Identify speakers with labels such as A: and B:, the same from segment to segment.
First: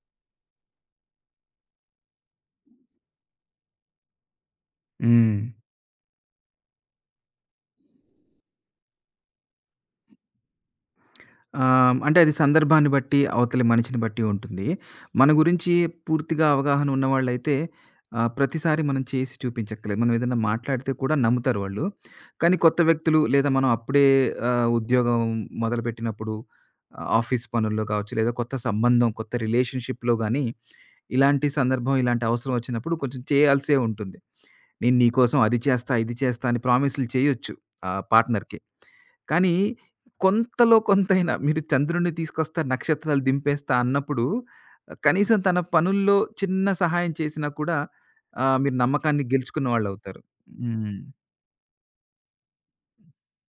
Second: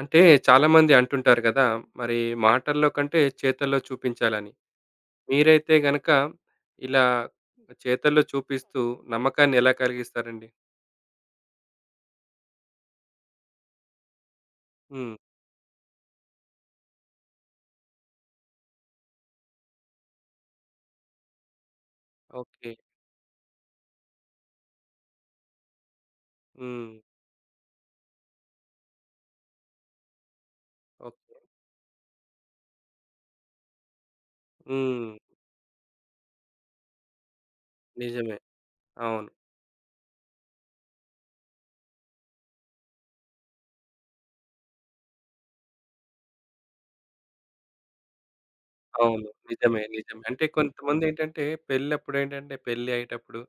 A: అంటే చాలామంది అంటుంటారు కదా! మరి మాటల్లో కంటే చేతల్లో చూపించాలని.
B: హ్మ్.
A: మీరైతే గనక ఇలా చేతల్లో చూపిస్తూ నమ్మకాన్ని ఎలా కలిగిస్తారండి?
B: అంటే అది సందర్భాన్ని బట్టి, అవతలి మనిషిని బట్టి ఉంటుంది.
A: హ్మ్.
B: మన గురించి పూర్తిగా అవగాహన ఉన్నవాళ్ళైతే ప్రతిసారి మనం చేసి చూపించక్కర్లేదు. మనం ఏదైనా మాట్లాడితే కూడా నమ్ముతారు వాళ్ళు. కానీ
A: ఓకే.
B: కొత్త వ్యక్తులు లేదా మనం అప్పుడే ఉద్యోగం మొదలుపెట్టినప్పుడు
A: హ్మ్.
B: ఆఫీస్ పనుల్లో కావచ్చు, లేదా కొత్త సంబంధం, కొత్త రిలేషన్‌షిప్‌లో గానీ,
A: ఓకే.
B: ఇలాంటి సందర్భం, ఇలాంటి అవసరం వచ్చినప్పుడు కొంచెం చేయాల్సే ఉంటుంది. నేను
A: హ్మ్.
B: నీకోసం అది చేస్తా, ఇది చేస్తా అని ప్రామిస్‌లు చేయొచ్చు. ఆ
A: నిజమే.
B: పార్ట్నర్‌కి.
A: అవును.
B: కానీ కొంతలో కొంతైనా మీరు చంద్రుడిని తీసుకొస్తా, నక్షత్రాలు దింపేస్తా అన్నప్పుడు కనీసం తన పనుల్లో చిన్న సహాయం చేసినా కూడా మీరు నమ్మకాన్ని
A: అవును.
B: గెలుచుకున్న
A: నిజమే.
B: వాళ్ళవుతారు.
A: నిజమే. అంటే
B: హ్మ్.
A: కొంతమందేంటంటే పెళ్ళప్పుడేంటంటే పెళ్లి అయ్యేటప్పుడు,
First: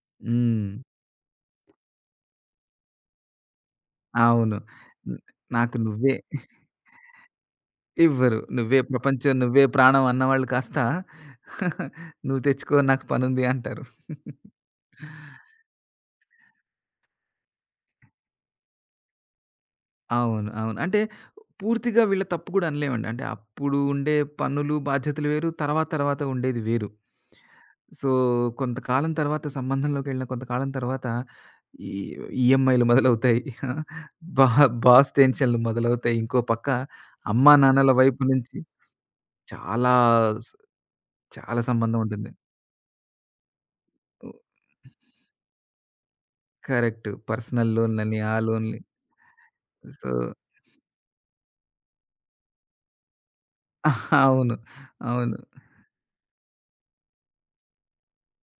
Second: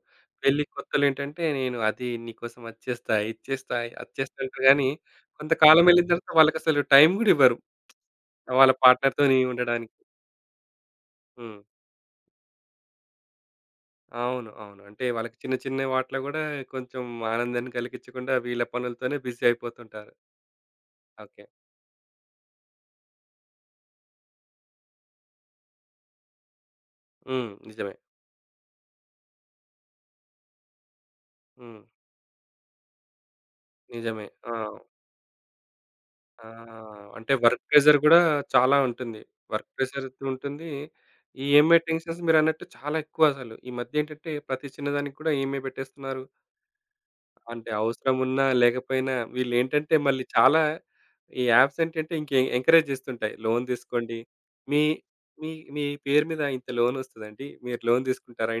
A: పెళ్లి
B: హ్మ్.
A: కొత్తలేంటంటే నేను అది నీకోసం అది చేస్తా, ఇది చేస్తా, అది చేస్తా
B: అవును.
A: అంటారు గానీ
B: హ్మ్. నాకు
A: కొంతకాలం వెళ్ళిన
B: నువ్వే
A: తర్వాత వాళ్ళకసలు టైం గూడా ఇవ్వరు.
B: ఇవ్వరు.
A: వాళ్ళ
B: నువ్వే ప్రపంచం,
A: పార్ట్నర్‌తోని
B: నువ్వే
A: ఉండడానికి.
B: ప్రాణం అన్నవాళ్ళు కాస్త
A: హ్మ్.
B: నువ్వు తెచ్చుకో నాకు పనుంది అంటారు.
A: అవును. అవును. అంటే వాళ్ళకి చిన్న చిన్న వాటిలో గూడా కొంచెం ఆనందాన్ని కలిగించకుండా వీళ్ళ పనులతోనే బిజీ అయిపోతుంటారు.
B: అవును. అవును. అంటే
A: ఓకే.
B: పూర్తిగా వీళ్ళ తప్పు గూడా అనలేమండి. అంటే అప్పుడు ఉండే పనులు, బాధ్యతలు వేరు. తర్వాత తర్వాత ఉండేది వేరు.
A: హ్మ్. నిజమే.
B: సో, కొంతకాలం తర్వాత సంబంధంలోకెళ్ళిన కొంతకాలం తర్వాత
A: హ్మ్.
B: ఈ ఈఎంఐలు మొదలవుతాయి.
A: నిజమే.
B: బా
A: ఆ!
B: బాస్ టెన్షన్‌లు మొదలవుతాయి. ఇంకో
A: ఆ!
B: పక్క
A: అంటే
B: అమ్మా,
A: వర్క్
B: నాన్నల
A: ప్రెషర్ గూడా
B: వైపు నుంచి
A: చాలా ఉంటుంది. వర్క్
B: చాలా
A: ప్రెషర్
B: స్
A: ఉంటుంది. ఈ
B: చాలా
A: ఈఎంఐ
B: సంబంధం
A: టెన్షన్స్
B: ఉంటుంది.
A: మీరన్నట్టు చాలా ఎక్కువ అసలు. ఈ మధ్య ఏంటంటే ప్రతి చిన్నదానికి కూడా ఈఎంఐ పెట్టేస్తున్నారు.
B: కరెక్ట్.
A: అంటే
B: పర్సనల్ లోన్‌లని, ఆ
A: అవసరమున్నా,
B: లోన్‌లని.
A: లేకపోయినా వీళ్ళేంటంటే
B: సో
A: మళ్ళీ చాలా ఈ యాప్స్ ఏంటంటే ఇంక ఎ ఎంకరేజ్ చేస్తుంటాయి. లోన్ తీసుకోండి.
B: అవును.
A: మీ
B: అవును.
A: మీ మీ పేరు మీద ఇంత లోన్ వస్తదండి. మీరు లోన్ తీసుకుంటారా?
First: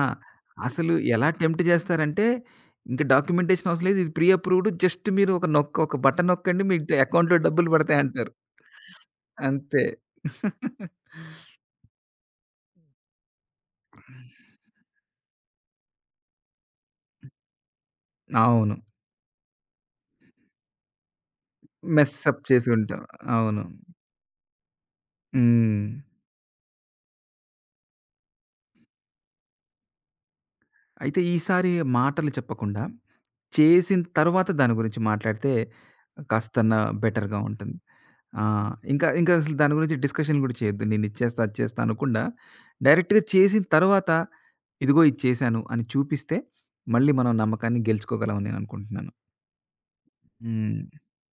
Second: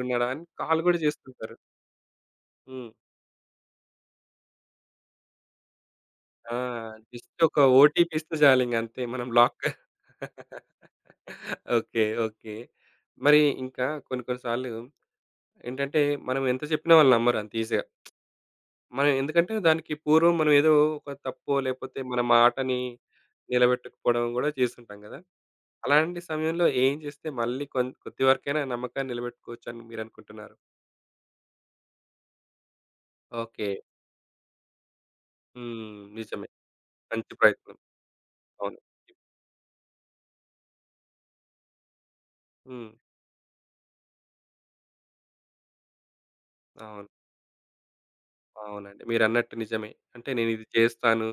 B: ఆ!
A: ఉన్నారా? అని కాల్
B: అసలు
A: గూడా
B: ఎలా
A: చేస్తుంటారు.
B: టెంప్ట్ చేస్తారంటే,
A: హ్మ్.
B: ఇంక డాక్యుమెంటేషన్ అవసరం లేదు. ఇది ప్రీ అప్రూవ్డ్ జస్ట్ మీరు ఒక బటన్
A: ఆ!
B: నొక్కండి మీ అకౌంట్‌లో
A: జస్ట్ ఒక
B: డబ్బులు పడతాయి
A: ఓటీపీ
B: అంటారు.
A: ఇస్తే చాలింక అంతే మనం లాక్.
B: అంతే.
A: ఓకే. ఓకే. మరి ఇంకా కొన్ని కొన్ని సార్లు ఏంటంటే మనం ఎంత చెప్పినా వాళ్ళు నమ్మరు అంత ఈజీగా.
B: అవును.
A: మనం ఎందుకంటే దానికి పూర్వం మనం ఏదో ఒక తప్పో లేకపోతే
B: మెస్
A: మన
B: అప్ చేసి
A: మాటని
B: ఉంటాం. అవును.
A: నిలబెట్టకపోవడం గూడా చేస్తుంటాం గదా!
B: హ్మ్.
A: అలాంటి సమయంలో ఏం చేస్తే మళ్ళీ కొన్ కొద్ది వరకైనా నమ్మకాన్ని నిలబెట్టుకోవచ్చు అని మీరనుకుంటున్నారు?
B: అయితే ఈసారి మాటలు చెప్పకుండా,
A: ఓకే.
B: చేసిన తర్వాత దాని గురించి మాట్లాడితే
A: హ్మ్. నిజమే.
B: కాస్తన్న
A: మంచి
B: బెటర్‌గా ఉంటుంది.
A: ప్రయత్నం.
B: ఆ!
A: అవును.
B: ఇంకా ఇంకా అసలు దాని గురించి డిస్కషన్ కూడా చేయొద్దు. నేనిది చేస్తా, అది చేస్తా అనకుండా
A: హ్మ్.
B: డైరెక్ట్‌గా చేసిన తర్వాత ఇదిగో ఇది చేశాను అని చూపిస్తే,
A: అవును.
B: మళ్ళీ మనం నమ్మకాన్ని గెలుచుకోగలం అని
A: అవునండి.
B: నేననుకుంటున్నాను.
A: మీరన్నట్టు నిజమే. అంటే నేనిది
B: హ్మ్.
A: చేస్తాను.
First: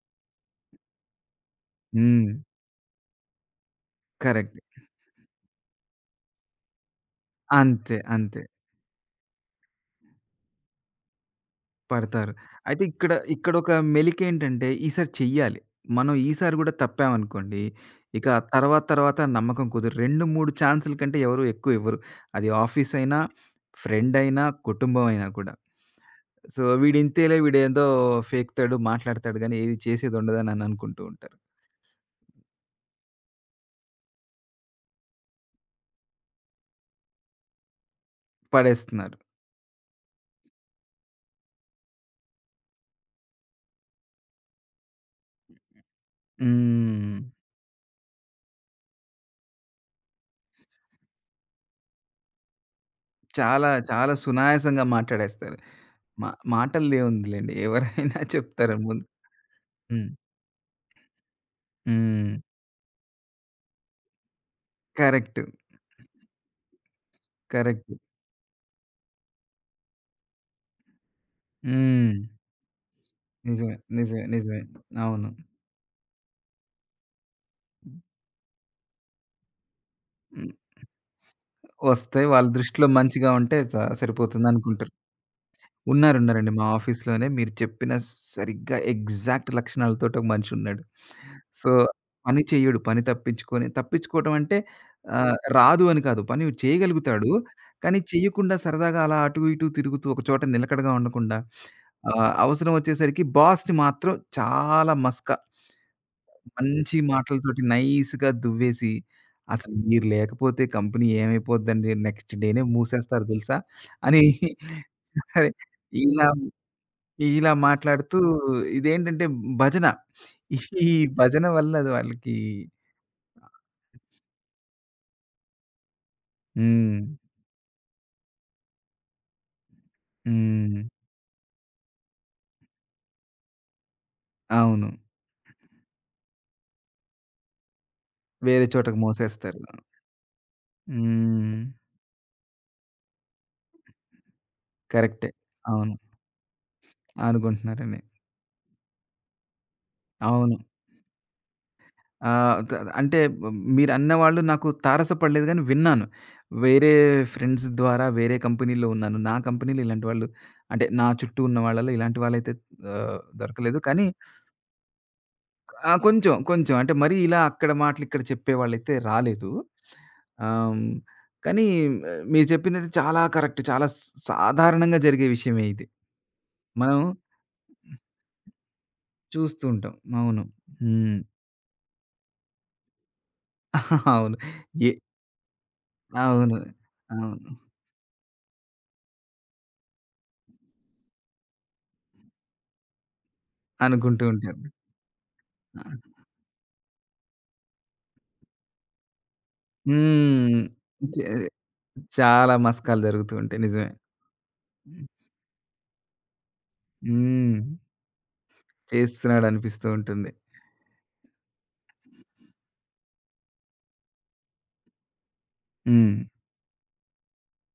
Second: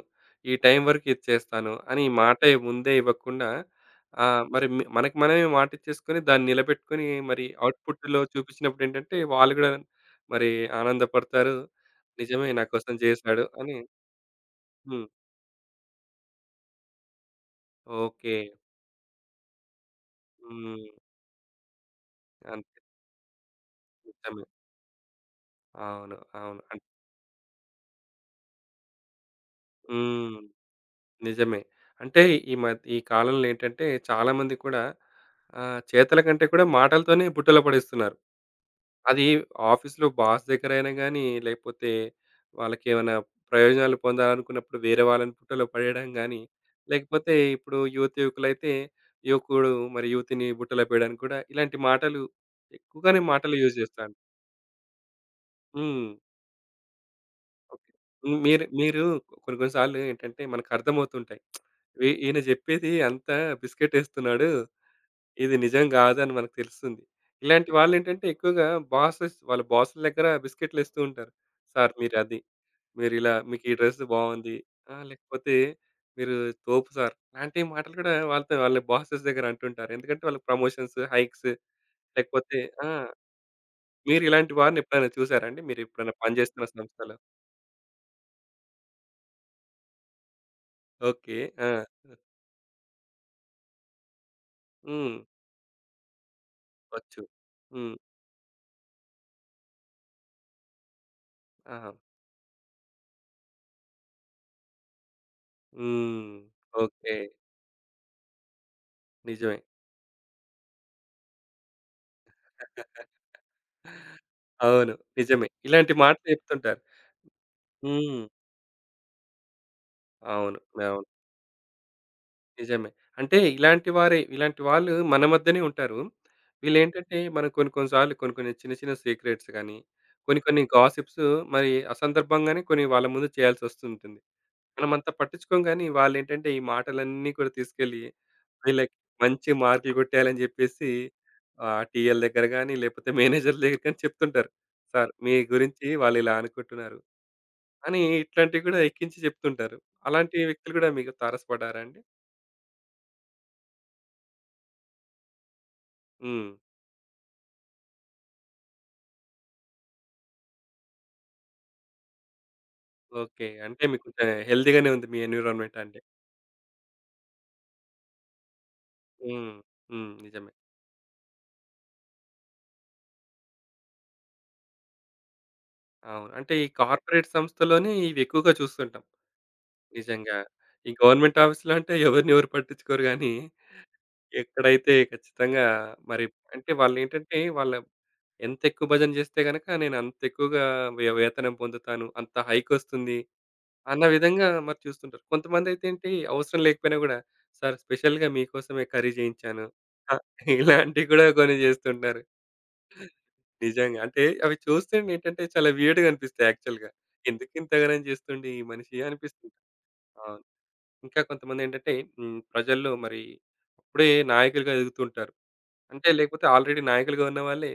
A: ఈ టైం వరకు ఇది చేస్తాను అని
B: హ్మ్.
A: మాటే ముందే ఇవ్వకుండా
B: కరెక్ట్.
A: మరి మి మనకి మనమే మాటిచ్చేసుకొని దాన్ని నిలబెట్టుకొని మరి
B: అంతే.
A: అవుట్‌పుట్‌లో
B: అంతే.
A: చూపించినప్పుడేంటంటే వాళ్ళు గూడా మరి ఆనందపడతారు.
B: పడతారు.
A: నిజమే నా
B: అయితే
A: కోసం చేశాడు
B: ఇక్కడొక
A: అని
B: మెలికేంటంటే
A: హ్మ్.
B: ఈసారి చెయ్యాలి. మనం ఈసారి గూడా తప్పామనుకోండి, ఇక
A: ఓకే.
B: తర్వాత తర్వాత నమ్మకం కుదరదు. 2, 3
A: హ్మ్.
B: ఛాన్సుల కంటే ఎవరు ఎక్కువ ఇవ్వరు. అది
A: అంతే.
B: ఆఫీస్ అయినా, ఫ్రెండ్
A: నిజమే.
B: అయినా, కుటుంబం అయినా కూడా.
A: అవును. అవును.
B: సో,
A: అన్
B: వీడింతేలే వీడేదో ఫేకుతాడు, మాట్లాడతాడు గానీ ఏది
A: హ్మ్.
B: చేసేదుండదని అని అనుకుంటూ ఉంటారు.
A: నిజమే. అంటే ఈ మధ్య ఈ కాలంలో ఏంటంటే చాలామంది కూడా చేతల కంటే కూడా మాటలతోనే బుట్టలో పడేస్తున్నారు.
B: పడేస్తున్నారు.
A: అది ఆఫీస్‌లో బాస్ దగ్గరైనా గానీ, లేకపోతే వాళ్ళకేమైనా ప్రయోజనాలు పొందాలనుకున్నప్పుడు వేరే వాళ్ళని బుట్టలో పడేయడం గానీ,
B: హ్మ్.
A: లేకపోతే ఇప్పుడు యువతి, యువకులైతే యువకుడు మరి యువతిని బుట్టలో పడేయడానికి కూడా ఇలాంటి మాటలు ఎక్కువగానే మాటలు
B: చాలా,
A: యూజ్
B: చాలా
A: చేస్తాను.
B: సునాయాసంగా మాట్లాడేస్తారు.
A: హ్మ్.
B: మా మాటలదేముందిలెండి.
A: ఓకే.
B: ఎవరైనా
A: హ్మ్. మీరు
B: చెప్తారు
A: మీరు
B: ముందు.
A: కొన్ని కొన్ని సార్లు
B: హ్మ్.
A: ఏంటంటే మనకర్థమవుతుంటాయి. వీ
B: హ్మ్.
A: ఈయన చెప్పేది అంతా బిస్కెటేస్తున్నాడు.
B: కరెక్ట్.
A: ఇది నిజం కాదని మనకు తెలుస్తుంది. ఇలాంటి
B: కరెక్ట్.
A: వాళ్ళేంటంటే ఎక్కువగా బాసెస్ వాళ్ళ బాసుల దగ్గర బిస్కెట్లు ఇస్తూ ఉంటారు. సార్
B: హ్మ్.
A: మీరది, మీరిలా మీకు ఈ
B: నిజమే.
A: డ్రెస్
B: నిజమే.
A: బావుంది.
B: నిజమే.
A: ఆ!
B: అవును.
A: లేకపోతే మీరు తోపు సార్ లాంటి మాటలు కూడా వాళ్ళతో వాళ్ళ బాసెస్ దగ్గర అంటుంటారు. ఎందుకంటే వాళ్ళకి
B: హ్మ్.
A: ప్రమోషన్స్, హైక్స్
B: వస్తాయి. వాళ్ళ
A: లేకపోతే
B: దృష్టిలో
A: ఆ!
B: మంచిగా ఉంటే
A: మీరిలాంటి వారిని
B: సరిపోతుందనుకుంటారు.
A: ఎప్పుడైనా చూసారా అండి? మీరెప్పుడైనా
B: ఉన్నారు.
A: పని
B: ఉన్నారండి. మా
A: చేస్తున్న సంస్థలో?
B: ఆఫీస్‌లోనే మీరు చెప్పిన సరిగ్గా ఎగ్జాక్ట్ లక్షణాలతోటి ఒక మనిషున్నాడు.
A: ఓకే.
B: సో,
A: ఆ!
B: పని చెయ్యడు. పని తప్పించుకొని తప్పించుకోవటం అంటే
A: హ్మ్.
B: రాదు అని కాదు. పని
A: వచ్చు.
B: చేయగలుగుతాడు.
A: హ్మ్.
B: కానీ చెయ్యకుండా సరదాగా అలా అటు ఇటు తిరుగుతూ ఒక చోట నిలకడగా ఉండకుండా
A: ఆహా!
B: అవసరం వచ్చేసరికి బాస్‌ని మాత్రం చాలా మసక.
A: హ్మ్.
B: మంచి
A: ఓకే.
B: మాటలతోటి నైస్‌గా దువ్వేసి
A: నిజమే.
B: అసలు మీరు లేకపోతే కంపెనీ ఏమైపోద్దండి నెక్స్ట్ డేనే మూసేస్తారు తెలుసా అని
A: అవును. నిజమే.
B: సరే
A: ఇలాంటి
B: ఇలా
A: మాటలు చెప్తుంటారు.
B: ఇలా మాట్లాడుతూ
A: హ్మ్.
B: ఇదేంటంటే భజన.
A: అవును.
B: ఈ
A: అవును.
B: భజన వల్ల అది వాళ్ళకి
A: నిజమే. అంటే ఇలాంటి వారే ఇలాంటి వాళ్ళు మన మధ్యనే ఉంటారు.
B: హ్మ్.
A: వీళ్ళేంటంటే మనం కొన్ని కొన్ని సార్లు కొన్ని కొన్ని చిన్న చిన్న సీక్రెట్స్ గాని, కొన్ని కొన్ని
B: హ్మ్.
A: గాసిప్స్ మరి అసందర్భంగానే కొన్ని వాళ్ళ ముందు చేయాల్సొస్తుంటుంది.
B: అవును.
A: మనమంత పట్టించుకోం గానీ వాళ్ళేంటంటే ఈ మాటలన్నీ కూడా తీసుకెళ్ళి
B: వేరే
A: వీళ్ళకి
B: చోటకి
A: మంచి
B: మోసేస్తారు.
A: మార్కులు కొట్టేయాలని చెప్పేసి
B: హ్మ్.
A: టీఎల్ దగ్గర గాని, లేకపోతే మేనేజర్ల దగ్గర గాని చెప్తుంటారు. సార్
B: కరెక్టే.
A: మీ గురించి
B: అవును.
A: వాళ్ళిలా అనుకుంటున్నారు. అని
B: అనుకుంటున్నారని.
A: ఇట్లాంటివి కూడా ఎక్కించి చెప్తుంటారు. అలాంటి
B: అవును.
A: వ్యక్తులు కూడా మీకు తారసపడ్డారా అండి?
B: ఆహ్, త అంటే మీరన్న వాళ్ళు నాకు తారసపడలేదు గానీ విన్నాను.
A: హ్మ్.
B: వేరే ఫ్రెండ్స్ ద్వారా వేరే కంపెనీలో ఉన్నాను. నా కంపెనీలో ఇలాంటి వాళ్ళు అంటే నా చుట్టూ ఉన్న వాళ్ళలో ఇలాంటి వాళ్ళైతే
A: ఓకే.
B: దొరకలేదు.
A: అంటే మీకు
B: కానీ
A: కొంచెం హెల్తీగానే ఉంది మీ ఎన్విరాన్మెంట్
B: ఆ!
A: అంటే.
B: కొంచెం. కొంచెం. అంటే మరీ ఇలా అక్కడ మాటలు ఇక్కడ చెప్పేవాళ్ళైతే రాలేదు.
A: హ్మ్. హ్మ్. నిజమే.
B: ఆహ్, కానీ మీరు చెప్పిందైతే చాలా కరెక్ట్. చాలా స్ సాధారణంగా జరిగే విషయమే ఇది.
A: అవును. అంటే ఈ
B: మనం
A: కార్పొరేట్ సంస్థలోనే ఇవి ఎక్కువగా చూస్తుంటాం.
B: చూస్తూ ఉంటాం.
A: నిజంగా.
B: అవును.
A: ఈ
B: హ్మ్.
A: గవర్నమెంట్ ఆఫీస్‌లో అంటే ఎవరిని ఎవరు పట్టించుకోరు గానీ,
B: అవును. ఎ
A: ఎక్కడైతే ఖచ్చితంగా మరి
B: అవును.
A: అంటే వాళ్ళేంటంటే
B: అవును.
A: వాళ్ళ ఎంత ఎక్కువ భజన చేస్తే గనక నేను అంత ఎక్కువగా వె వేతనం పొందుతాను. అంత హైకొస్తుంది. అన్న
B: అనుకుంటూ
A: విధంగా
B: ఉంటాం.
A: మరి చూస్తుంటారు. కొంతమందైతే
B: ఆ!
A: ఏంటి అవసరం లేకపోయినా గూడా, సార్ స్పెషల్‌గా మీకోసమే కర్రీ చేయించాను. ఆహ్,
B: హ్మ్.
A: ఇలాంటివి
B: చే
A: కూడా కొన్ని చేస్తుంటారు.
B: చాలా మసకాలు జరుగుతూ ఉంటాయి. నిజమే.
A: నిజంగా. అంటే అవి చూస్తేనే ఏంటంటే చాలా వియర్డ్‌గా అనిపిస్తాయి యాక్చువల్‌గా.
B: హ్మ్.
A: ఎందుకింతగనం చేస్తుండు ఈ మనిషి అనిపిస్తుంది.
B: చేస్తున్నాడనిపిస్తూ ఉంటుంది.
A: అవును. ఇంకా కొంతమందేంటంటే ప్రజల్లో మరి అప్పుడే నాయకులుగా ఎదుగుతుంటారు. అంటే
B: హ్మ్.
A: లేకపోతే ఆల్రెడీ నాయకులుగా ఉన్నవాళ్ళే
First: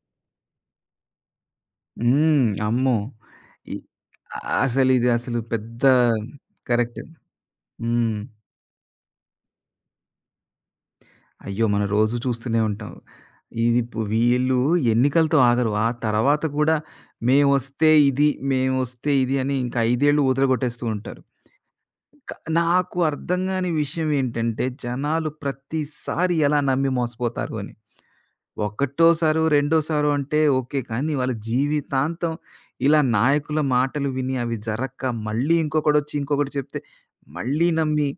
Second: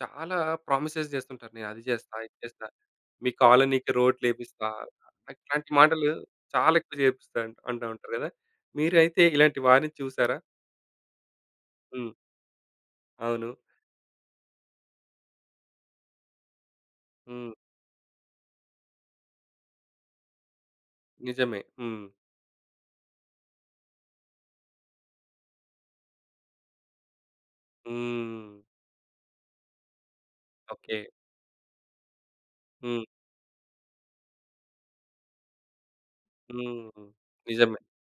A: చాలా ప్రామిసెస్ చేస్తుంటారు. నేనది చేస్తా, ఇది
B: హ్మ్.
A: చేస్తా.
B: అమ్మో!
A: మీ
B: ఇ
A: కాలనీకి రోడ్లేపిస్తా.
B: అసలిది అసలు
A: ఇట్లాంటి
B: పెద్ద
A: మాటలు చాలా ఎక్కువ
B: కరెక్ట్.
A: చేపిస్తా అంట అంటా ఉంటారు
B: హ్మ్.
A: కదా! మీరైతే ఇలాంటి వారిని చూసారా?
B: అయ్యో! మనం
A: హ్మ్.
B: రోజు చూస్తూనే ఉంటాం.
A: అవును.
B: ఇది పు వీళ్ళు ఎన్నికలతో ఆగరు. ఆ తర్వాత కూడా
A: హ్మ్.
B: మేమొస్తే ఇది, మేమొస్తే ఇది అని ఇంకా 5 ఏళ్ళు ఊదరగొట్టేస్తూ ఉంటారు.
A: నిజమే. హ్మ్.
B: క నాకు అర్థం గాని విషయం ఏంటంటే జనాలు ప్రతిసారి ఎలా నమ్మి మోసపోతారు అని.
A: హ్మ్.
B: ఒకటోసారో, రెండోసారో అంటే ఓకే.
A: ఓకే.
B: కానీ వాళ్ళ జీవితాంతం ఇలా
A: హ్మ్.
B: నాయకుల మాటలు విని అవి జరక్క మళ్ళీ ఇంకొకడొచ్చి ఇంకొకటి చెప్తే
A: హ్మ్.
B: మళ్ళీ
A: నిజమే.
B: నమ్మి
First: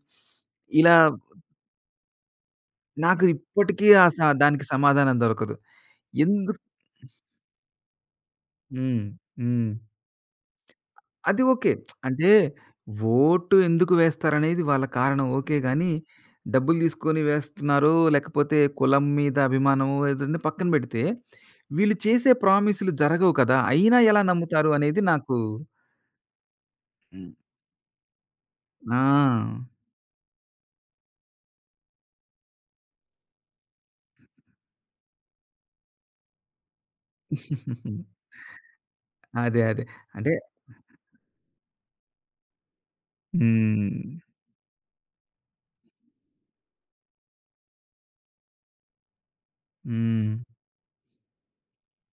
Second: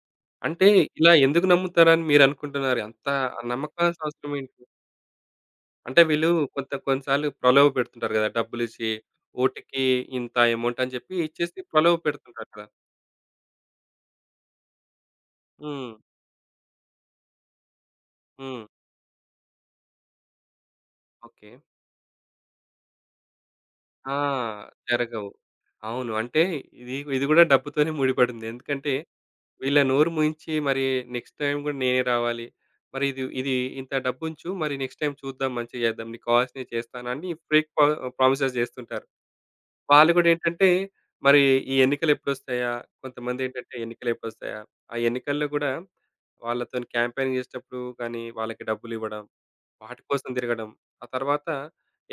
A: అంటే
B: ఇలా
A: ఇలా ఎందుకు నమ్ముతారని మీరనుకుంటున్నారు? అంత
B: నాకు
A: ఆ
B: ఇప్పటికీ ఆ
A: నమ్మకాల్సిన
B: స
A: అవసరం ఏంటి?
B: దానికి సమాధానం దొరకదు.
A: అంటే వీళ్ళు
B: ఎందుకు
A: కొంత కొన్ని సార్లు ప్రలోభ పెడుతుంటారు కదా! డబ్బులిచ్చి
B: హ్మ్. హ్మ్.
A: ఓటికి ఇంత అమౌంట్ అని చెప్పి
B: అది
A: ఇచ్చేసి
B: ఓకే.
A: ప్రలోభ
B: అంటే
A: పెడుతుంటారు కదా!
B: ఓటు ఎందుకు వేస్తారనేది వాళ్ళ కారణం ఓకే గానీ,
A: హ్మ్.
B: డబ్బులు తీసుకొని వేస్తున్నారో, లేకపోతే
A: హ్మ్.
B: కులం మీద అభిమానమో ఏదన్నా పక్కన పెడితే,
A: ఓకే.
B: వీళ్ళు చేసే ప్రామిస్‌లు జరగవు కదా! అయినా
A: ఆ!
B: ఎలా నమ్ముతారు అనేది
A: జరగవు.
B: నాకు
A: అవును. అంటే ఇది ఇది
B: హ్మ్.
A: గూడా డబ్బుతోనే ముడిపడింది. ఎందుకంటే
B: ఆ!
A: వీళ్ళ నోరు మూయించి మరి నెక్స్ట్ టైమ్ గూడా నేనే రావాలి. మరి ఇది ఇది ఇంత డబ్బుంచు మరి నెక్స్ట్ టైమ్ చూద్దాం మంచిగా చేద్దాం. నీకు కావాల్సినవి చేస్తానని ఫేక్ పా ప్రామిసెస్ చేస్తుంటారు.
B: అదే. అదే.
A: వాళ్ళు గూడా
B: అంటే
A: ఏంటంటే మరి ఈ ఎన్నికలెప్పుడొస్తాయా? కొంతమందేంటంటే
B: హ్మ్.
A: ఎన్నికలెప్పుడొస్తాయా? ఆ ఎన్నికల్లో గూడా వాళ్ళతోని క్యాంపెయినింగ్ చేసేటప్పుడు కానీ వాళ్ళకి డబ్బులివ్వడం వాటి కోసం
B: హ్మ్.
A: తిరగడం. ఆ తర్వాత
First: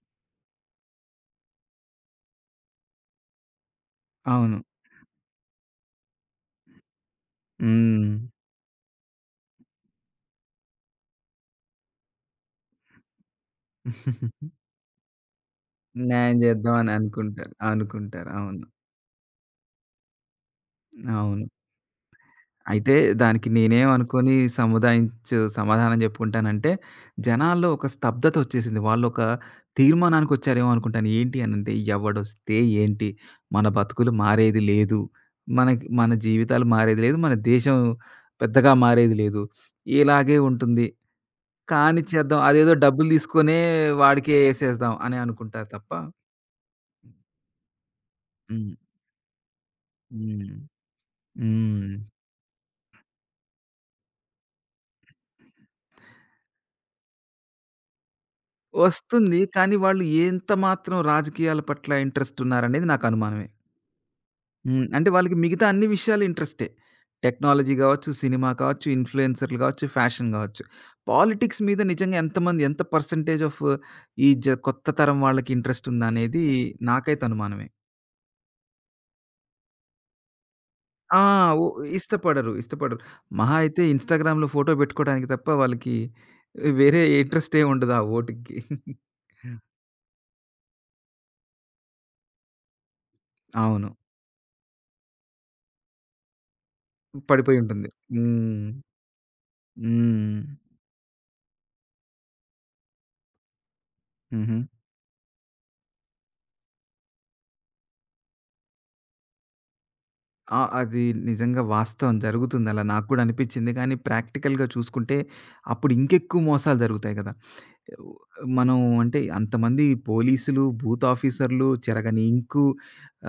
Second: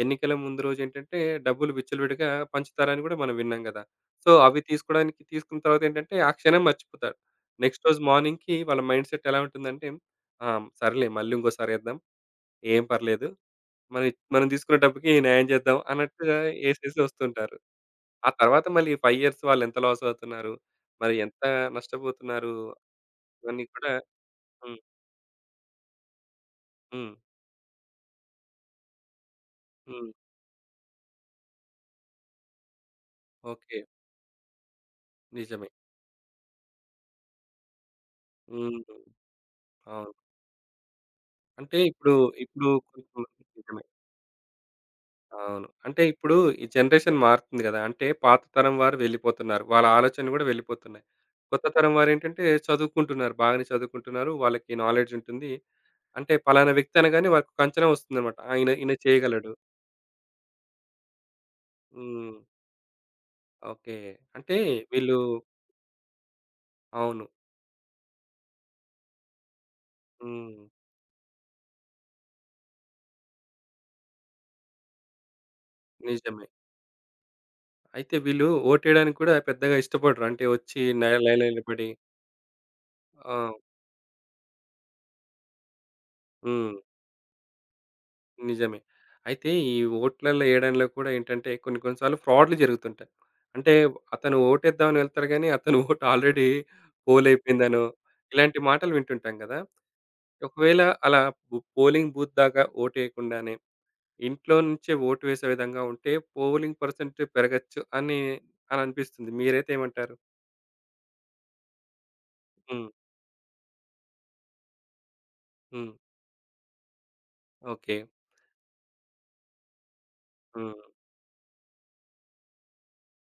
A: ఎన్నికల ముందు రోజేంటంటే డబ్బులు విచ్చలవిడిగా పంచుతారని గూడా మనం విన్నాం గదా! సో,
B: అవును.
A: అవి తీసుకోవడానికి తీసుకున్న తర్వాతేంటంటే ఆ క్షణం మర్చిపోతారు. నెక్స్ట్ రోజు
B: హ్మ్.
A: మార్నింగ్‌కి వాళ్ళ మైండ్ సెట్ ఎలా ఉంటుందంటే, ఆ! సర్లే మళ్ళీ ఇంకోసారేద్దాం. ఏం పర్లేదు. మనం మనం తీసుకున్న డబ్బుకి న్యాయం చేద్దాం
B: న్యాయం
A: అన్నట్టుగా
B: చేద్దాం అని
A: ఏసేసి
B: అనుకుంటారు.
A: వస్తుంటారు.
B: అనుకుంటారు.
A: ఆ
B: అవును.
A: తర్వాత మళ్ళీ 5 ఇయర్స్ వాళ్ళు ఎంత లాస్ అవుతున్నారు? మరి ఎంత
B: అవును.
A: నష్టపోతున్నారు?
B: అయితే దానికి
A: ఇవన్నీ కూడా
B: నేనేమనుకోని
A: హ్మ్.
B: సముదాయించు సమాధానం చెప్పుకుంటానంటే,
A: హ్మ్.
B: జనాల్లో ఒక స్తబ్దతొచ్చేసింది. వాళ్ళొక
A: హ్మ్.
B: తీర్మానానికొచ్చారేమో అనుకుంటాను. ఏంటి అనంటే, ఎవడొస్తే ఏంటి? మన
A: ఓకే.
B: బతుకులు మారేది లేదు.
A: నిజమే.
B: మనకి మన జీవితాలు మారేది లేదు. మన దేశం పెద్దగా
A: హ్మ్.
B: మారేది లేదు.
A: అవును.
B: ఇలాగే ఉంటుంది.
A: అంటే ఇప్పుడు,
B: కానిచ్చేద్దాం.
A: ఇప్పుడు
B: అదేదో డబ్బులు
A: కొంచెం
B: తీసుకొనే
A: నిజమే.
B: వాడికే ఏసేద్దాం అని అనుకుంటారు
A: అవును.
B: తప్ప
A: అంటే ఇప్పుడు ఈ జనరేషన్ మారుతుంది గదా! అంటే పాత
B: హ్మ్.
A: తరం వారు వెళ్ళిపోతున్నారు. వాళ్ళ ఆలోచనలు గూడా
B: హ్మ్.
A: వెళ్ళిపోతున్నాయి. కొత్త తరం
B: హ్మ్.
A: వారేంటంటే చదువుకుంటున్నారు. బాగానే చదువుకుంటున్నారు. వాళ్ళకి నాలెడ్జ్ ఉంటుంది. అంటే పలానా వ్యక్తి అనగానే వాళ్ళకొక అంచనా వస్తుందన్నమాట. ఆ! ఈయన, ఈయన
B: వస్తుంది.
A: చేయగలడు.
B: కానీ వాళ్ళు ఎంత మాత్రం రాజకీయాల పట్ల
A: హ్మ్.
B: ఇంట్రెస్ట్ ఉన్నారనేది నాకు అనుమానమే.
A: ఓకే. అంటే
B: హ్మ్. అంటే
A: వీళ్ళు
B: వాళ్ళకి మిగతా అన్ని విషయాలు ఇంట్రెస్టే.
A: అవును.
B: టెక్నాలజీ గావచ్చు, సినిమా కావచ్చు, ఇన్‌ఫ్లుయెన్సర్‌లు గావచ్చు, ఫ్యాషన్ గావచ్చు.
A: హ్మ్.
B: పాలిటిక్స్ మీద నిజంగా ఎంతమంది ఎంత పర్సెంటేజ్ ఆఫ్ ఈ జ కొత్త తరం వాళ్ళకి ఇంట్రెస్ట్ ఉందనేది
A: నిజమే.
B: నాకైతే అనుమానమే.
A: అయితే వీళ్ళు ఓటేయడానికి కూడా పెద్దగా ఇష్టపడరు. అంటే వచ్చి
B: ఆ!
A: న్యాల లైన్‌లో
B: ఓ
A: నిలబడి
B: ఇష్టపడరు. ఇష్టపడరు.
A: ఆ!
B: మహా అయితే ఇన్‌స్టాగ్రామ్‌లో ఫోటో పెట్టుకోవడానికి తప్ప వాళ్ళకి
A: హ్మ్.
B: వేరే ఇంట్రెస్టే ఉండదు ఆ ఓటికి.
A: నిజమే. అయితే ఈ ఓట్లల్లో ఏయడంలో కూడా ఏంటంటే కొన్ని కొన్ని సార్లు ఫ్రాడ్‌లు జరుగుతుంటాయి. అంటే
B: అవును.
A: అతను ఓటేద్దామని వెళ్తాడు గానీ అతను ఓటు ఆల్రెడీ పోల్
B: పడిపోయి
A: అయిపోయిందనో
B: ఉంటుంది.
A: ఇలాంటి
B: హ్మ్.
A: మాటలు వింటుంటాం గదా!
B: హ్మ్.
A: ఒకవేళ అలా బు పోలింగ్ బూత్ దాకా ఓటేయకుండానే ఇంట్లో
B: హుహు.
A: నుంచే ఓటు వేసే విధంగా ఉంటే పోలింగ్ పర్సెంట్ పెరగొచ్చు అని అని అనిపిస్తుంది. మీరైతే ఏమంటారు?
B: ఆ! అది నిజంగా వాస్తవం జరుగుతుంది అలా
A: హ్మ్.
B: నాకు కూడా అనిపిచ్చింది. కానీ ప్రాక్టికల్‌గా చూసుకుంటే అప్పుడు
A: హ్మ్.
B: ఇంకెక్కువ మోసాలు జరుగుతాయి కదా!
A: ఓకే.
B: మనం అంటే అంతమంది పోలీసులు,
A: హ్మ్.
B: బూత్ ఆఫీసర్‌లు, చెరగని ఇంకు,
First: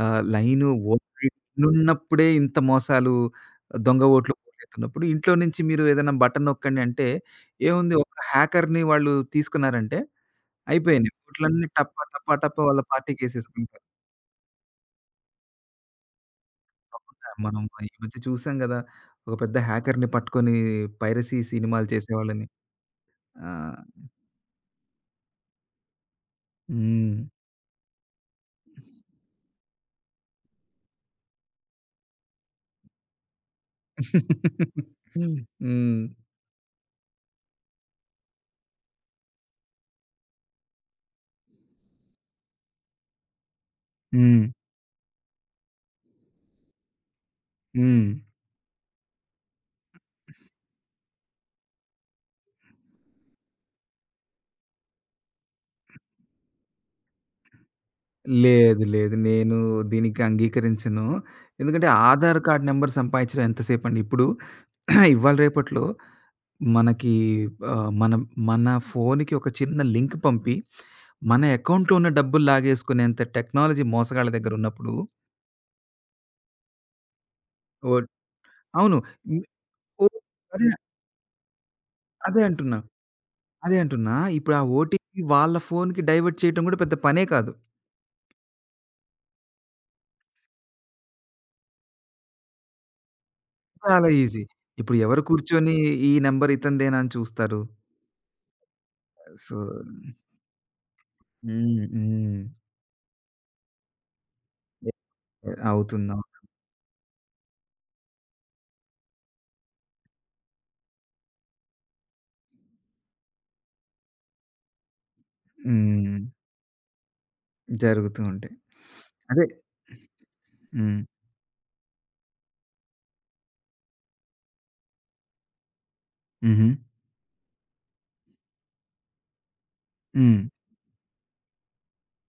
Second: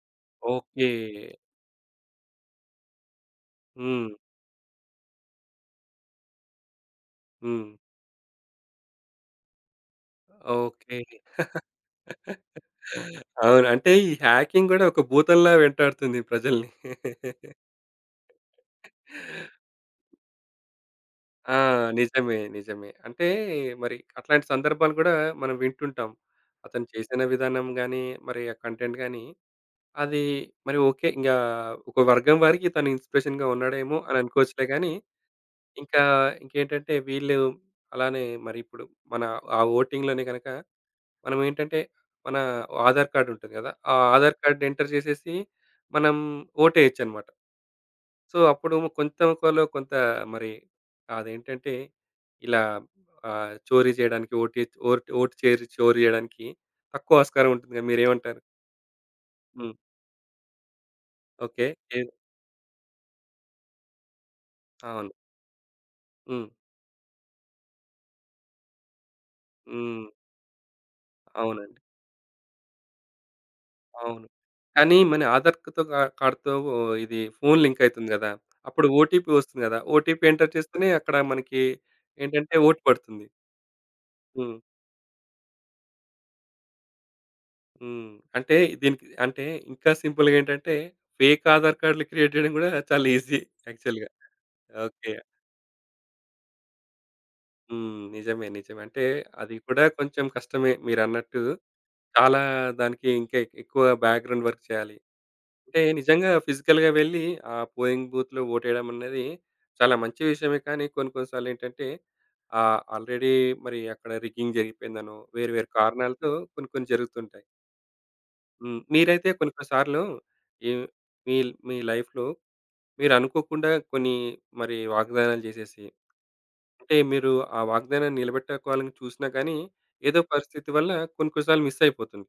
B: లైను,
A: ఓకే.
B: ఓట్లు ఇన్నున్నప్పుడే ఇంత మోసాలు దొంగ
A: హ్మ్.
B: ఓట్లు పోగొట్టేస్తున్నప్పుడు ఇంట్లో నుంచి మీరు ఏదైనా బటన్ నొక్కండి అంటే
A: హ్మ్.
B: ఏముంది ఒక హ్యాకర్‌ని వాళ్ళు తీసుకున్నారంటే
A: ఓకే.
B: అయిపోయినాయి. ఓట్లన్నీ టపా, టపా, టపా వాళ్ళ
A: అవును.
B: పార్టీకేసేసుకుంటారు.
A: అంటే ఈ హ్యాకింగ్ గూడా ఒక భూతంలా వెంటాడుతుంది ప్రజల్ని.
B: అవునా! మనం ఈ మధ్య చూసాం గదా! ఒక పెద్ద హ్యాకర్‌ని పట్టుకొని పైరసీ
A: ఆ!
B: సినిమాలు
A: నిజమే.
B: చేసేవాళ్ళని.
A: నిజమే. అంటే
B: ఆ!
A: మరి అట్లాంటి సందర్భాలు గూడా మనం వింటుంటాం. అతను
B: హ్మ్.
A: చేసిన విధానం గానీ, మరి ఆ కంటెంట్ గానీ, అది మరి ఓకే. ఇంగా ఒక వర్గం వారికి తను ఇన్‌స్పిరేషన్‌గా ఉన్నాడేమో అని అనుకోవచ్చులే గానీ, ఇంకా
B: హ్మ్.
A: ఇంకేంటంటే వీళ్ళు అలానే మరి ఇప్పుడు మన ఆ ఓటింగ్‌లోనే గనక మనం ఏంటంటే మన ఆధార్ కార్డ్ ఉంటుంది కదా! ఆ ఆధార్
B: హ్మ్.
A: కార్డ్ ఎంటర్ చేసేసి మనం ఓటేయొచ్చనమాట.
B: హ్మ్.
A: సో, అప్పుడు కొంత కొలో కొంత మరి అదేంటంటే ఇలా చోరీ చేయడానికి ఓటు ఓటు ఓటు చేరి చోరీ చేయడానికి తక్కువ ఆస్కారం ఉంటుంది కదా! మీరేమంటారు?
B: లేదు. లేదు. నేను
A: హ్మ్.
B: దీనికి అంగీకరించను.
A: ఓకే.
B: ఎందుకంటే
A: ఏది
B: ఆధార్ కార్డ్ నంబర్ సంపాదించడం ఎంతసేపండి. ఇప్పుడు
A: అవును.
B: ఇవాళ రేపట్లో
A: హ్మ్.
B: మనకి మనం మన ఫోన్‌కి ఒక చిన్న
A: హ్మ్.
B: లింక్ పంపి, మన
A: అవునండి.
B: అకౌంట్‌లో ఉన్న డబ్బులు లాగేసుకునేంత టెక్నాలజీ
A: అవును.
B: మోసగాళ్ళ దగ్గర ఉన్నప్పుడు
A: కానీ మన ఆధార్‌తో కా కార్డ్‌తో ఇది ఫోన్ లింక్
B: ఓట్
A: అయితుంది కదా! అప్పుడు
B: అవును.
A: ఓటీపీ
B: హ్మ్.
A: వస్తుంది కదా!
B: ఓ
A: ఓటీపీ ఎంటర్
B: అదే.
A: చేస్తేనే అక్కడ మనకి
B: అదే
A: ఏంటంటే
B: అంటున్నా.
A: ఓటు పడుతుంది.
B: అదే అంటున్నా. ఇప్పుడు
A: హ్మ్.
B: ఆ ఓటీపీ వాళ్ళ ఫోన్‌కి డైవర్ట్ చేయటం గూడా పెద్ద పనే కాదు.
A: హ్మ్. అంటే దీనికి అంటే ఇంకా సింపుల్‌గా ఏంటంటే ఫేక్ ఆధార్ కార్డ్‌లు క్రియేట్ చేయడం గూడా చాలా ఈజీ
B: చాలా
A: యాక్చువల్‌గా.
B: ఈజీ. ఇప్పుడు
A: ఓకే.
B: ఎవరు కూర్చొని ఈ నంబర్ ఇతనిదేనా అని చూస్తారు.
A: హ్మ్. నిజమే. నిజమే. అంటే
B: సో
A: అది కూడా కొంచెం కష్టమే మీరన్నట్టు.
B: హ్మ్.
A: చాలా
B: హ్మ్.
A: దానికి ఇంకా ఎక్కువ బ్యాక్‌గ్రౌండ్ వర్క్ చేయాలి. అంటే
B: అవుతుందా?
A: నిజంగా ఫిజికల్‌గా వెళ్లి ఆ పోలింగ్ బూత్‌లో ఓటేయడం అనేది చాలా మంచి విషయమే కానీ కొన్ని కొన్ని సార్లు ఏంటంటే ఆల్రెడీ మరి అక్కడ రిగ్గింగ్ జరిగిపోయిందనో వేరు వేరు
B: హ్మ్.
A: కారణాలతో కొన్ని కొన్ని జరుగుతుంటాయి.
B: జరుగుతూ ఉంటాయి.
A: హ్మ్. మీరైతే
B: అదే.
A: కొన్ని కొన్ని సార్లు ఈ
B: హ్మ్.
A: మీ మీ లైఫ్‌లో మీరనుకోకుండా కొన్ని మరి వాగ్దానాలు జేసేసి,
B: హుహు.
A: అంటే మీరు ఆ వాగ్దానాన్ని నిలబెట్టుకోవాలని చూసినా కానీ, ఏదో
B: హ్మ్.
A: పరిస్థితి వల్ల కొన్ని కొన్ని సార్లు మిస్ అయిపోతుంది.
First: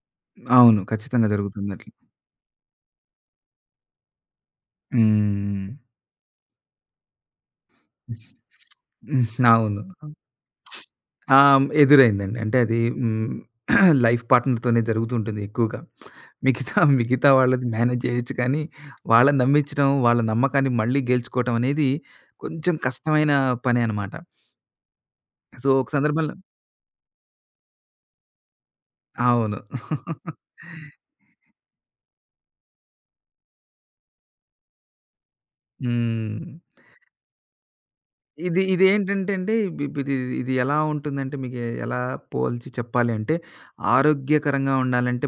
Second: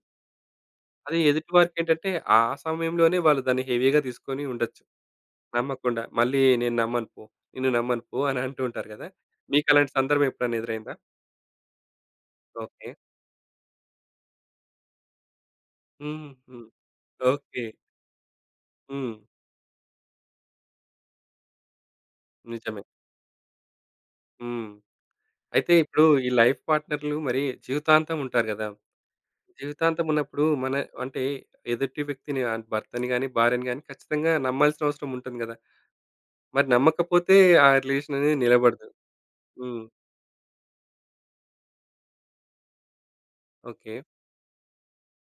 B: అవును.
A: అదే
B: ఖచ్చితంగా
A: ఎదుటి
B: జరుగుతుందట్లా.
A: వారికేంటంటే, ఆ సమయంలోనే వాళ్ళు దాన్ని హెవీగా తీసుకొని ఉండొచ్చు.
B: హ్మ్.
A: నమ్మకుండా. మళ్ళీ నేను నమ్మను పో, నిన్ను నమ్మను పో అని అంటూ ఉంటారు గదా!
B: హ్మ్. అవును.
A: మీకలాంటి సందర్భం ఎప్పుడైనా ఎదురైందా?
B: ఆ! ఎదురైందండి. అంటే అది
A: ఓకే.
B: హ్మ్. లైఫ్ పార్ట్నర్‌తోనే జరుగుతూ ఉంటుంది ఎక్కువగా.
A: హుహు.
B: మిగతా మిగతా వాళ్ళది
A: ఓకే.
B: మేనేజ్ చేయొచ్చు కానీ,
A: హ్మ్.
B: వాళ్ళని నమ్మించడం, వాళ్ళ నమ్మకాన్ని మళ్ళీ గెలుచుకోవటం అనేది కొంచెం
A: నిజమే.
B: కష్టమైన పనే అనమాట.
A: హ్మ్.
B: సో,
A: అయితే
B: ఒక
A: ఇప్పుడు ఈ
B: సందర్భంలో
A: లైఫ్ పార్ట్నర్‌లు మరి జీవితాంతం ఉంటారు గదా!
B: అవును.
A: జీవితాంతం ఉన్నప్పుడు మన అంటే ఎదుటి వ్యక్తిని భర్తని గాని, భార్యని గాని ఖచ్చితంగా నమ్మాల్సిన అవసరం ఉంటుంది గదా!
B: హ్మ్.
A: మరి నమ్మకపోతే ఆ రిలేషన్ అనేది
B: ఇది
A: నిలబడదు.
B: ఇదేంటంటే అండి ఇబ్
A: హ్మ్.
B: ఇబ్- ఇది ఇది ఎలా ఉంటుందంటే మీకు ఎలా పోల్చి చెప్పాలి అంటే,
A: ఓకే.
B: ఆరోగ్యకరంగా ఉండాలంటే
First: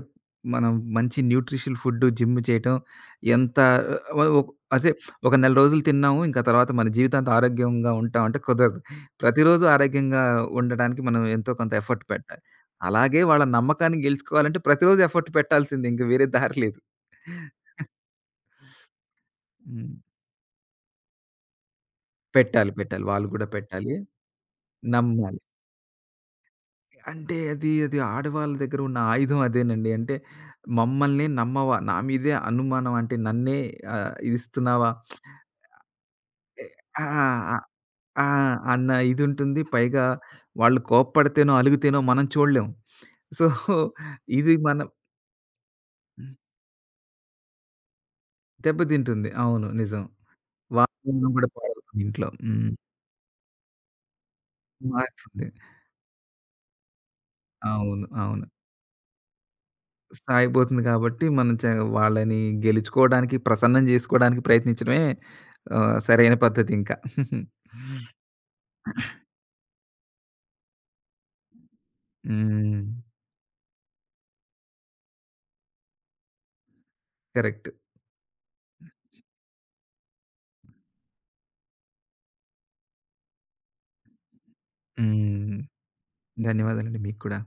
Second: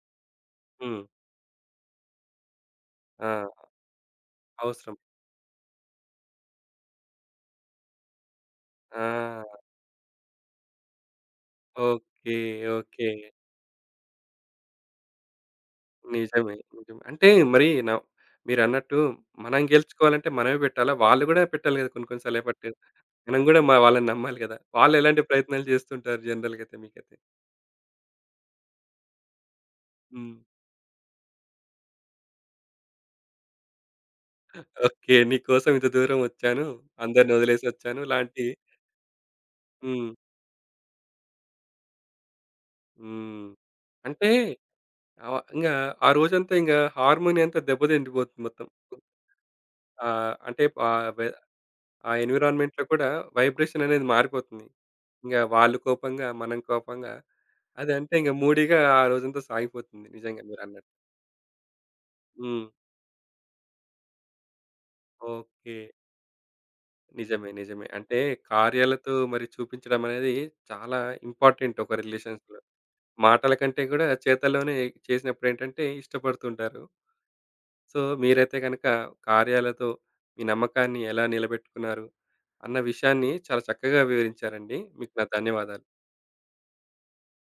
B: మనం
A: హ్మ్.
B: మంచి న్యూట్రిషల్ ఫుడ్, జిమ్ చేయటం
A: ఆ!
B: ఎంత వ ఒక్ అసే
A: అవసరం.
B: ఒక నెల రోజులు తిన్నాము. ఇంకా తర్వాత మన జీవితాంతం ఆరోగ్యంగా ఉంటాం అంటే కుదరదు. ప్రతిరోజు
A: ఆ!
B: ఆరోగ్యంగా ఉండడానికి మనం ఎంతో కొంత ఎఫర్ట్
A: ఓకే.
B: పెట్టాలి.
A: ఓకే.
B: అలాగే వాళ్ళ నమ్మకాన్ని గెలుచుకోవాలంటే ప్రతిరోజు ఎఫర్ట్ పెట్టాల్సిందే. ఇంక వేరే
A: నిజమే.
B: దారి లేదు.
A: నిజమే. అంటే మరి న మీరన్నట్టు మనం
B: హ్మ్.
A: గెలుచుకోవాలంటే మనమే పెట్టాలా? వాళ్ళు గూడా పెట్టాలి గదా! కొన్ని కొన్ని సార్లు ఎఫర్ట్.
B: పెట్టాలి. పెట్టాలి. వాళ్ళు
A: మనం
B: కూడా
A: గూడా మ
B: పెట్టాలి.
A: వాళ్ళని నమ్మాలి గదా! వాళ్ళెలాంటి
B: నమ్మాలి.
A: ప్రయత్నాలు జేస్తుంటారు జనరల్‌గా అయితే మీకైతే?
B: అంటే అది, అది ఆడవాళ్ళ దగ్గర ఉన్న ఆయుధం అదేనండి. అంటే
A: హ్మ్.
B: మమ్మల్ని నమ్మవా? నా మీదే అనుమానం అంటే నన్నే ఇదిస్తున్నావా?
A: ఓకే. నీకోసం ఇంత దూరం వచ్చాను.
B: ఆ!
A: అందరిని
B: ఆ!
A: వదిలేసొచ్చాను
B: ఆ!
A: లాంటి
B: అన్న ఇదుంటుంది. పైగా
A: హ్మ్.
B: వాళ్ళు కోప్పడితేనో, అలుగుతేనో మనం చూడలేం. సో,
A: హ్మ్. అంటే
B: ఇది మన
A: ఇంగ ఆ రోజంతా ఇంగ హార్మోని అంతా దెబ్బతిండిపోతుంది మొత్తం.
B: దెబ్బతింటుంది. అవును. నిజం.
A: ఆహ్, అంటే ఆహ్, వె
B: వాతావరణం కూడా పాడవుతుంది
A: ఆ
B: ఇంట్లో. హ్మ్.
A: ఎన్విరాన్మెంట్‌లో కూడా వైబ్రేషన్ అనేది మారిపోతుంది. ఇంగ
B: మారుతుంది.
A: వాళ్ళు కోపంగా, మనం కోపంగా
B: అవును.
A: అదంటే ఇంగ
B: అవును.
A: మూడీగా ఆ రోజంతా సాగిపోతుంది. నిజంగా
B: సాగిపోతుంది
A: మీరన్నట్టు.
B: కాబట్టి, మనం చ వాళ్ళని
A: హ్మ్.
B: గెలుచుకోవడానికి, ప్రసన్నం జేసుకోవడానికి ప్రయత్నించడమే
A: ఓకే.
B: సరైన పద్ధతింక. హ్మ్.
A: నిజమే. నిజమే. అంటే కార్యాలతో మరి చూపించడం అనేది చాలా ఇంపార్టెంట్ ఒక రిలేషన్స్‌లో. మాటల కంటే కూడా చేతల్లోనే చేసినప్పుడేంటంటే ఇష్టపడుతుంటారు.
B: కరెక్ట్.
A: సో, మీరైతే గనక కార్యాలతో మీ నమ్మకాన్ని ఎలా నిలబెట్టుకున్నారు? అన్న విషయాన్ని చాలా చక్కగా వివరించారండి. మీకు నా
B: హ్మ్.
A: ధన్యవాదాలు.
B: ధన్యవాదాలండి మీకు కూడా.